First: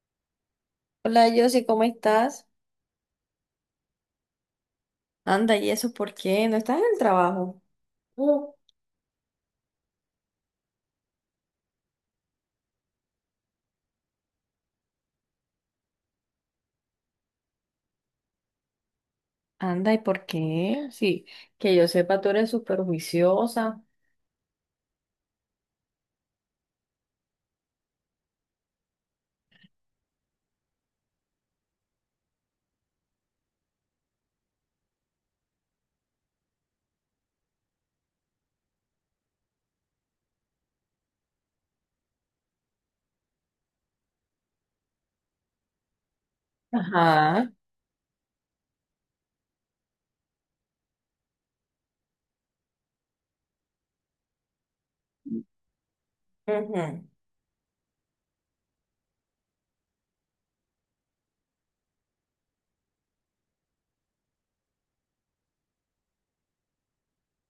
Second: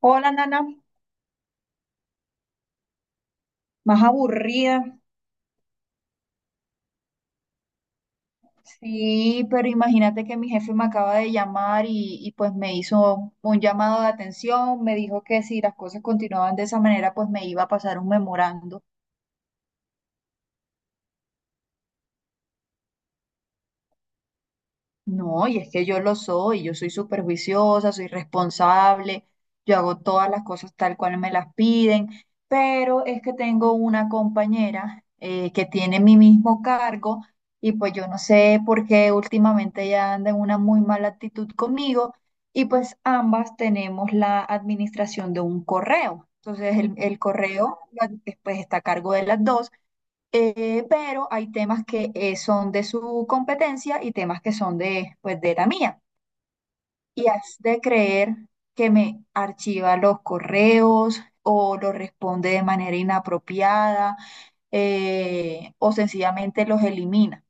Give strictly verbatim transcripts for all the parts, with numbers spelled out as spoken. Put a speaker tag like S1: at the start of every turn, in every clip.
S1: Hola, Nana.
S2: Hola, Josie, ¿cómo estás?
S1: Más aburrida.
S2: Anda, ¿y eso por qué? ¿No estás en el trabajo? No.
S1: Sí, pero imagínate que mi jefe me acaba de llamar y, y, pues me hizo un llamado de atención, me dijo que si las cosas continuaban de esa manera, pues me iba a pasar un memorando.
S2: Anda, ¿y por qué? Sí, que yo sepa, tú eres súper juiciosa.
S1: No, y es que yo lo soy, yo soy súper juiciosa, soy responsable, yo hago todas las cosas tal cual me las piden, pero es que tengo una compañera eh, que tiene mi mismo cargo y pues yo no sé por qué últimamente ella anda en una muy mala actitud conmigo y pues ambas tenemos la administración de un correo. Entonces el, el
S2: Ajá.
S1: correo la- pues está a cargo de las dos. Eh, pero hay temas que eh, son de su competencia y temas que son de, pues, de la mía.
S2: Ujú.
S1: Y has de creer que me archiva los correos o los responde de manera inapropiada eh, o sencillamente los elimina.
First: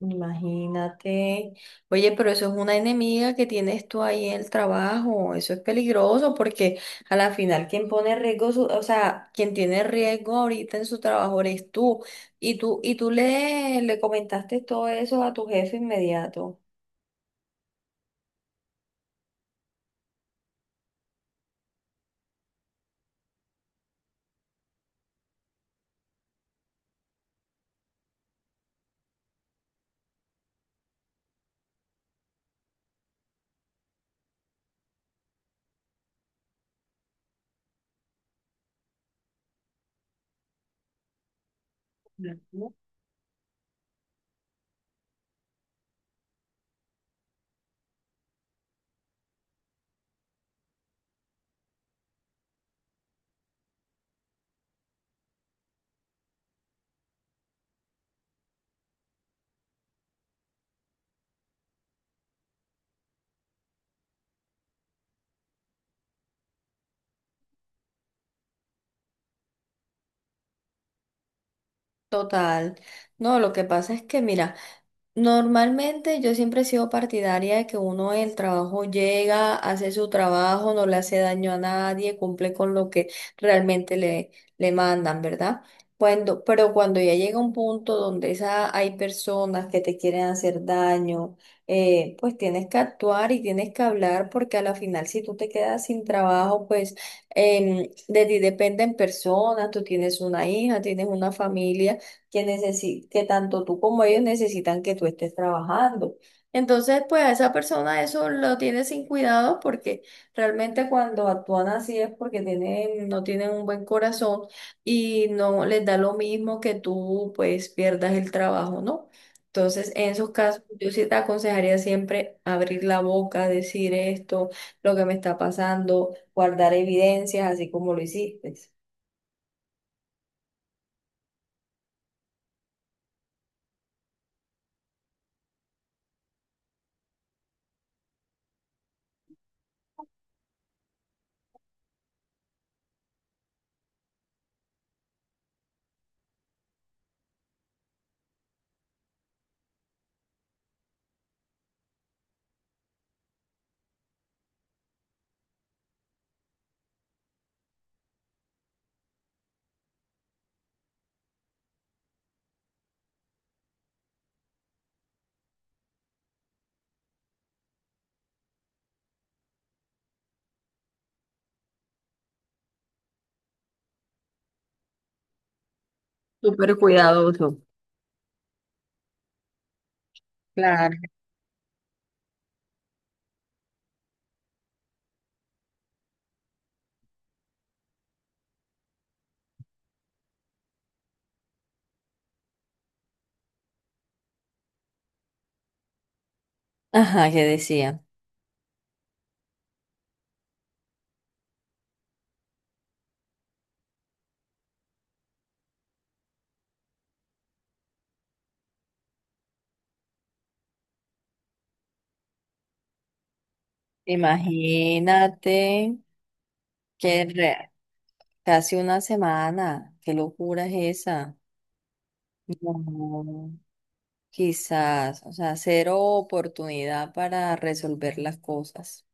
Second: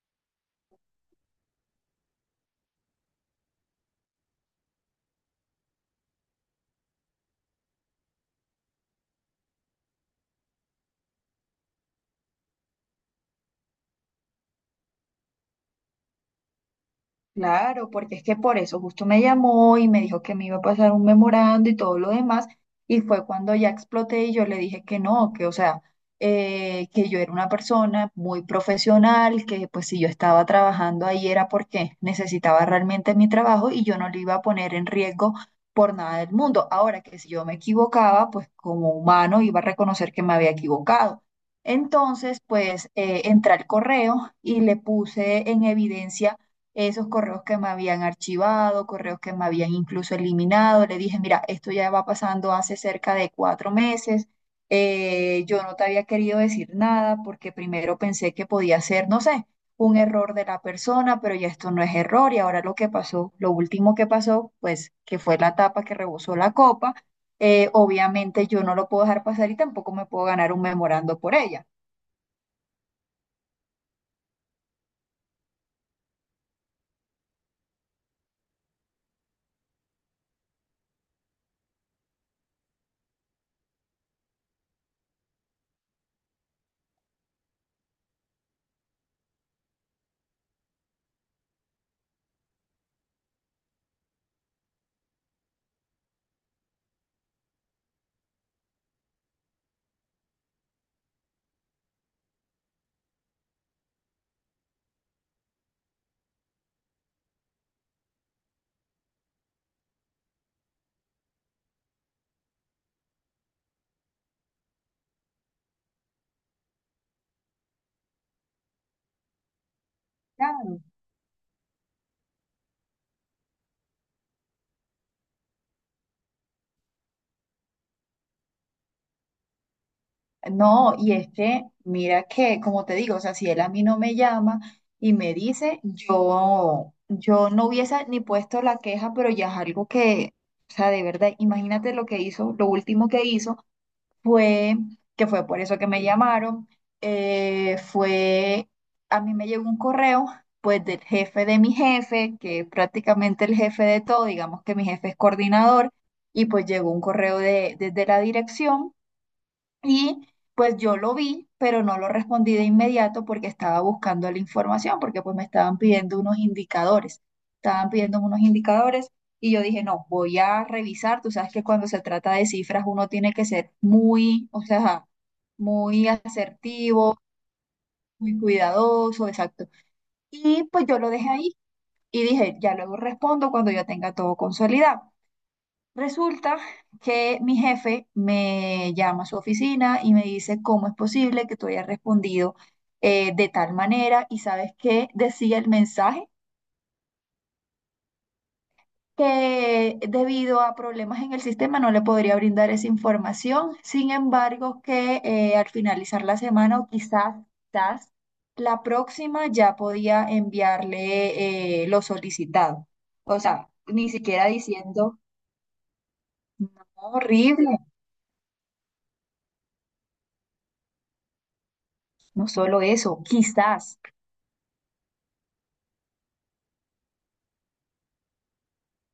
S2: Imagínate. Oye, pero eso es una enemiga que tienes tú ahí en el trabajo. Eso es peligroso porque a la final quien pone riesgo, su- o sea, quien tiene riesgo ahorita en su trabajo eres tú. Y tú, y tú le, le comentaste todo eso a tu jefe inmediato.
S1: Claro, porque es que por eso justo me llamó y me dijo que me iba a pasar un memorando y todo lo demás, y fue cuando ya exploté y yo le dije que no, que o sea, eh, que yo era una persona muy profesional, que pues si yo estaba trabajando ahí era porque necesitaba realmente mi trabajo y yo no lo iba a poner en riesgo por nada del mundo. Ahora que si yo me equivocaba, pues como humano iba a reconocer que me había equivocado. Entonces, pues eh, entré al correo y le puse en evidencia esos correos que me habían archivado, correos que me habían incluso eliminado. Le dije, mira, esto ya va pasando hace cerca de cuatro meses. eh, yo no te había querido decir nada porque primero pensé que podía ser, no sé, un error de la persona, pero ya esto no es error. Y ahora lo que pasó, lo último que pasó, pues que fue la tapa que rebosó la copa. Eh, obviamente yo no lo puedo dejar pasar y tampoco me puedo ganar un memorando por ella.
S2: Total. No, lo que pasa es que, mira, normalmente yo siempre he sido partidaria de que uno en el trabajo llega, hace su trabajo, no le hace daño a nadie, cumple con lo que realmente le, le mandan, ¿verdad? Cuando, pero cuando ya llega un punto donde esa, hay personas que te quieren hacer daño, eh, pues tienes que actuar y tienes que hablar porque a la final si tú te quedas sin trabajo, pues em, de ti dependen personas, tú tienes una hija, tienes una familia que, necesi- que tanto tú como ellos necesitan que tú estés trabajando. Entonces, pues a esa persona eso lo tiene sin cuidado porque realmente cuando actúan así es porque tienen, no tienen un buen corazón y no les da lo mismo que tú pues pierdas el trabajo, ¿no? Entonces, en esos casos, yo sí te aconsejaría siempre abrir la boca, decir esto, lo que me está pasando, guardar evidencias, así como lo hiciste.
S1: No, y es que, mira que, como te digo, o sea, si él a mí no me llama y me dice, yo, yo no hubiese ni puesto la queja, pero ya es algo que, o sea, de verdad, imagínate lo que hizo, lo último que hizo fue, que fue por eso que me llamaron, eh, fue, a mí me llegó un correo, pues, del jefe de mi jefe, que es prácticamente el jefe de todo, digamos que mi jefe es coordinador, y pues llegó un correo de, desde la dirección y pues yo lo vi, pero no lo respondí de inmediato porque estaba buscando la información, porque pues me estaban pidiendo unos indicadores, estaban pidiendo unos indicadores y yo dije, no, voy a revisar, tú sabes que cuando se trata de cifras uno tiene que ser muy, o sea, muy
S2: Súper
S1: asertivo,
S2: cuidadoso.
S1: muy cuidadoso, exacto. Y pues
S2: Claro.
S1: yo lo dejé ahí y dije, ya luego respondo cuando yo tenga todo consolidado. Resulta que mi jefe me llama a su oficina y me dice, ¿cómo es posible que tú hayas respondido eh, de tal manera? Y sabes qué decía el mensaje,
S2: Ajá, ¿que decía?
S1: que debido a problemas en el sistema no le podría brindar esa información. Sin embargo, que eh, al finalizar la semana o quizás, quizás la próxima ya podía enviarle eh, lo solicitado. O sea, ni siquiera diciendo,
S2: Imagínate
S1: no,
S2: que re-
S1: horrible,
S2: casi una semana, qué locura es esa.
S1: no solo eso,
S2: No,
S1: quizás.
S2: quizás, o sea, cero oportunidad para resolver las cosas.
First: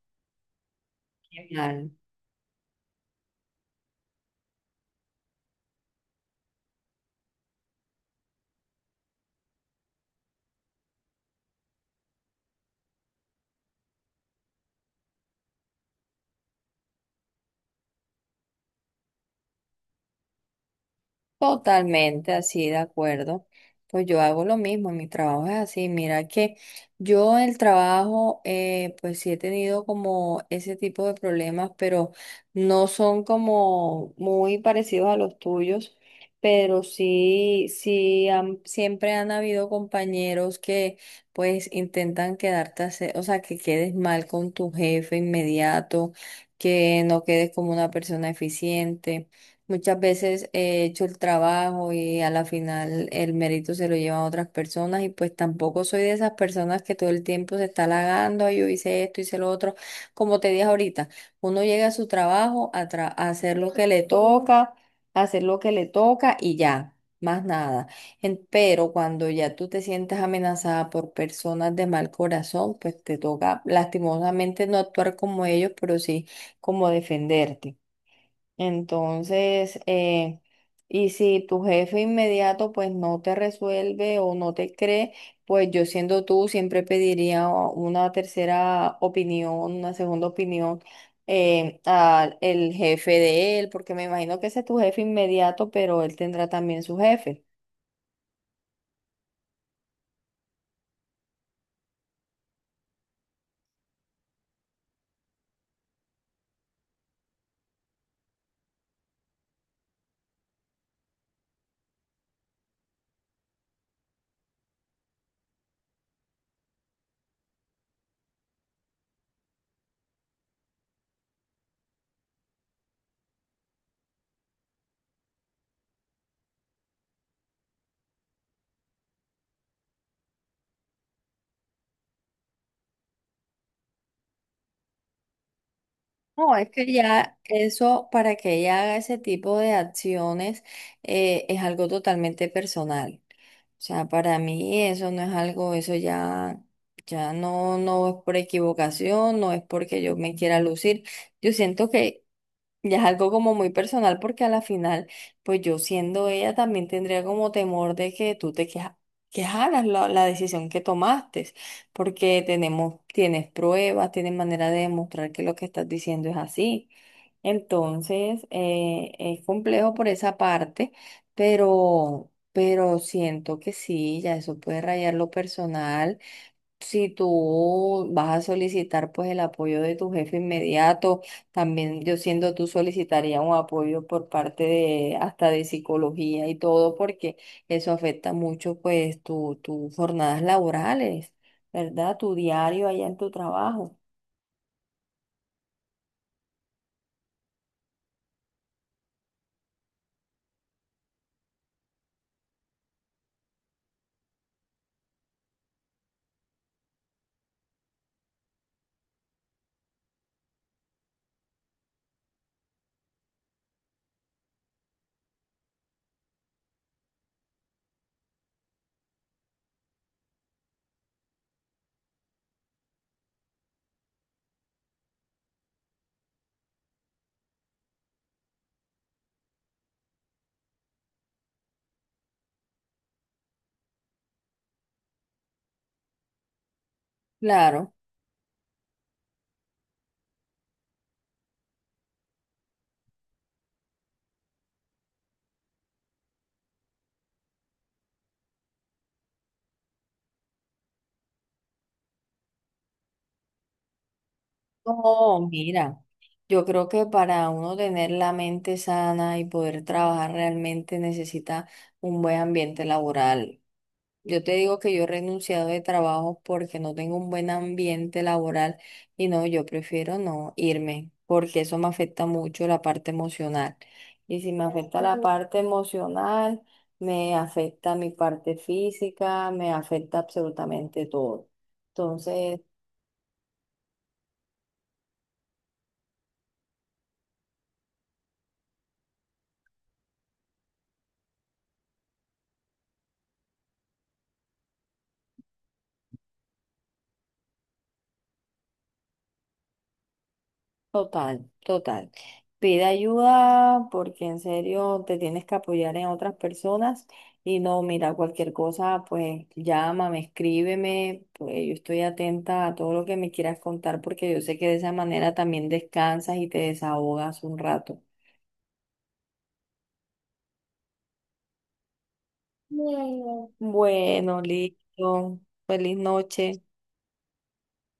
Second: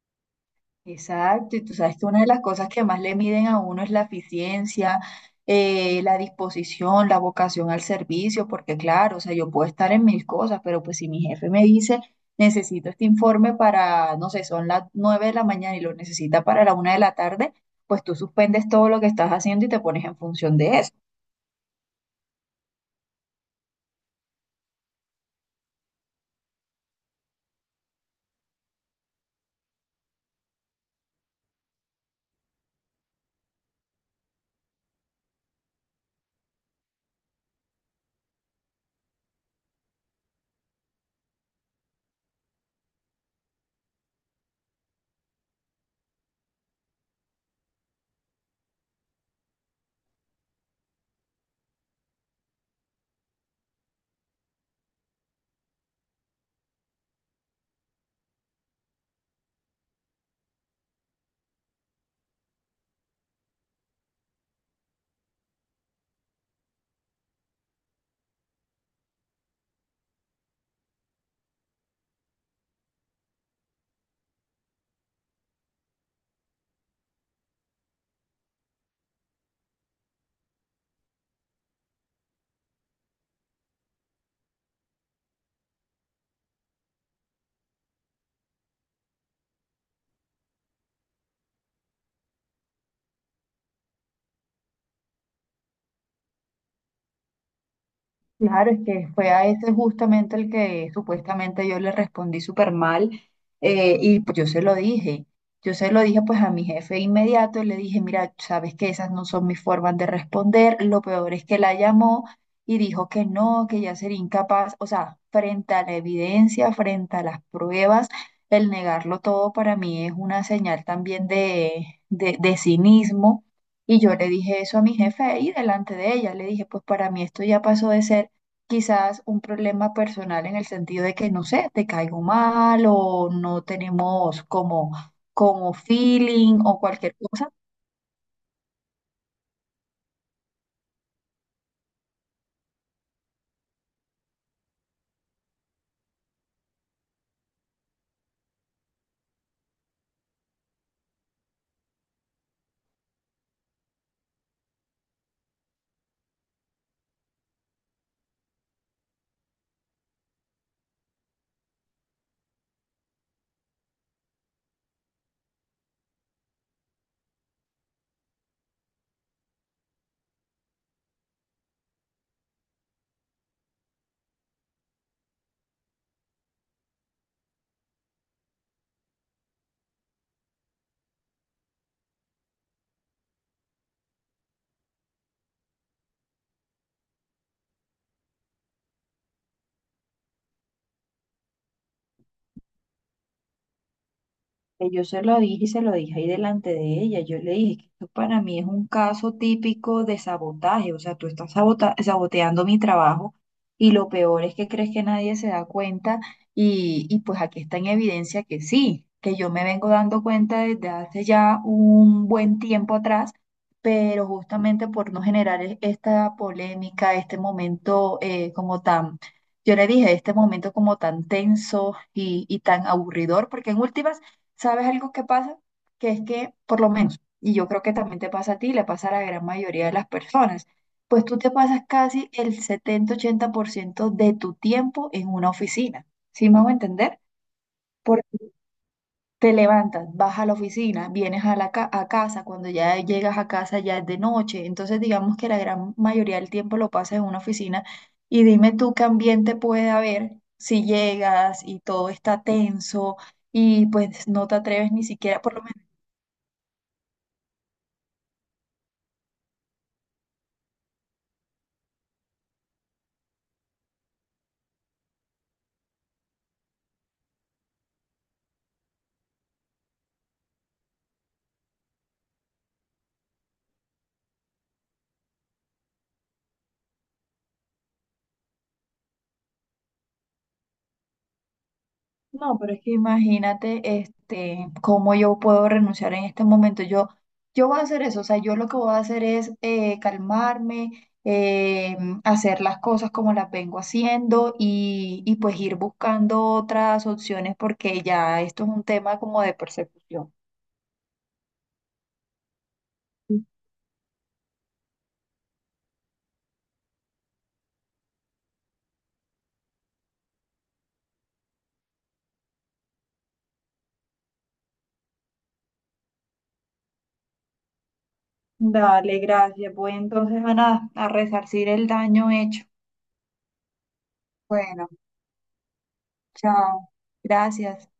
S2: Qué
S1: Exacto, y tú
S2: mal.
S1: sabes que una de las cosas que más le miden a uno es la eficiencia, eh, la disposición, la vocación al servicio, porque claro, o sea, yo puedo estar en mil cosas, pero pues si mi jefe me dice, necesito este informe para, no sé, son las nueve de la mañana y lo necesita para la una de la tarde, pues tú suspendes todo lo que estás haciendo y te pones en función de eso.
S2: Totalmente así, de acuerdo. Pues yo hago lo mismo, mi trabajo es así. Mira que yo el trabajo, eh, pues sí he tenido como ese tipo de problemas, pero no son como muy parecidos a los tuyos, pero sí, sí, han- siempre han habido compañeros que pues intentan quedarte, hace- o sea, que quedes mal con tu jefe inmediato, que no quedes como una persona eficiente. Muchas veces he hecho el trabajo y a la final el mérito se lo llevan otras personas y pues tampoco soy de esas personas que todo el tiempo se está halagando, "Ay, yo hice esto, hice lo otro". Como te dije ahorita, uno llega a su trabajo a, tra- a hacer lo que le toca, a hacer lo que le toca y ya, más nada. En- pero cuando ya tú te sientes amenazada por personas de mal corazón, pues te toca lastimosamente no actuar como ellos, pero sí como defenderte. Entonces, eh, y si tu jefe inmediato pues no te resuelve o no te cree, pues yo siendo tú siempre pediría una tercera opinión, una segunda opinión eh, al el jefe de él, porque me imagino que ese es tu jefe inmediato, pero él tendrá también su jefe.
S1: Claro, es que fue a ese justamente el que supuestamente yo le respondí súper mal eh, y pues yo se lo dije. Yo se lo dije pues a mi jefe inmediato le dije, mira, sabes que esas no son mis formas de responder. Lo peor es que la llamó y dijo que no, que ya sería incapaz. O sea, frente a la evidencia, frente a las pruebas, el negarlo todo para mí es una señal también de, de, de cinismo. Y yo le dije eso a mi jefe ahí delante de ella. Le dije, pues para mí esto ya pasó de ser quizás un problema personal en el sentido de que, no sé, te caigo mal o no tenemos como, como
S2: No,
S1: feeling
S2: es
S1: o
S2: que
S1: cualquier
S2: ya
S1: cosa.
S2: eso, para que ella haga ese tipo de acciones, eh, es algo totalmente personal. O sea, para mí eso no es algo, eso ya, ya no, no es por equivocación, no es porque yo me quiera lucir. Yo siento que ya es algo como muy personal porque a la final, pues yo siendo ella también tendría como temor de que tú te queja- quejaras la, la decisión que tomaste, porque tenemos, tienes pruebas, tienes manera de demostrar que lo que estás diciendo es así. Entonces, eh, es complejo por esa parte, pero, pero siento que sí, ya eso puede rayar lo personal. Si tú vas a solicitar pues el apoyo de tu jefe inmediato, también yo siendo tú solicitaría un apoyo por parte de hasta de psicología y todo, porque eso afecta mucho pues tu, tus jornadas laborales, ¿verdad? Tu diario allá en tu trabajo.
S1: Que yo se lo dije y se lo dije ahí delante de ella. Yo le dije que esto para mí es un caso típico de sabotaje. O sea, tú estás sabota- saboteando mi trabajo y lo peor es que crees que nadie se da cuenta y, y pues aquí está en evidencia que sí, que yo me vengo dando cuenta desde hace ya un buen tiempo atrás, pero justamente por no generar e- esta polémica, este momento eh, como tan. Yo le dije, este momento como tan tenso y, y tan aburridor, porque en últimas, ¿sabes algo que pasa? Que es que, por lo menos, y yo creo que también te pasa a ti, le pasa a la gran mayoría de las personas, pues tú te pasas casi el setenta ochenta por ciento de tu tiempo en una oficina. ¿Sí me hago entender?
S2: Claro.
S1: Porque te levantas, vas a la oficina, vienes a la ca- a casa, cuando ya llegas a casa ya es de noche. Entonces, digamos que la gran mayoría del tiempo lo pasas en una oficina y dime tú qué ambiente puede haber si llegas y todo está tenso y pues no te atreves ni siquiera,
S2: No,
S1: por lo.
S2: mira, yo creo que para uno tener la mente sana y poder trabajar realmente necesita un buen ambiente laboral. Yo te digo que yo he renunciado de trabajo porque no tengo un buen ambiente laboral y no, yo prefiero no irme porque eso me afecta mucho la parte emocional. Y si me afecta la parte emocional, me afecta mi parte física, me afecta absolutamente todo.
S1: No,
S2: Entonces,
S1: pero es que imagínate, este, cómo yo puedo renunciar en este momento. Yo, yo voy a hacer eso, o sea, yo lo que voy a hacer es eh, calmarme, eh, hacer las cosas como las vengo haciendo y, y pues ir buscando otras opciones porque ya esto es un tema como de persecución.
S2: total, total. Pide ayuda porque en serio te tienes que apoyar en otras personas y no, mira, cualquier cosa, pues llámame, escríbeme, pues yo estoy atenta a todo lo que me quieras contar porque yo sé que de esa manera también descansas y te desahogas un rato.
S1: Dale, gracias. Voy entonces a nada, a resarcir el daño hecho.
S2: Bueno. Bueno,
S1: Bueno,
S2: listo. Feliz noche.
S1: chao. Gracias.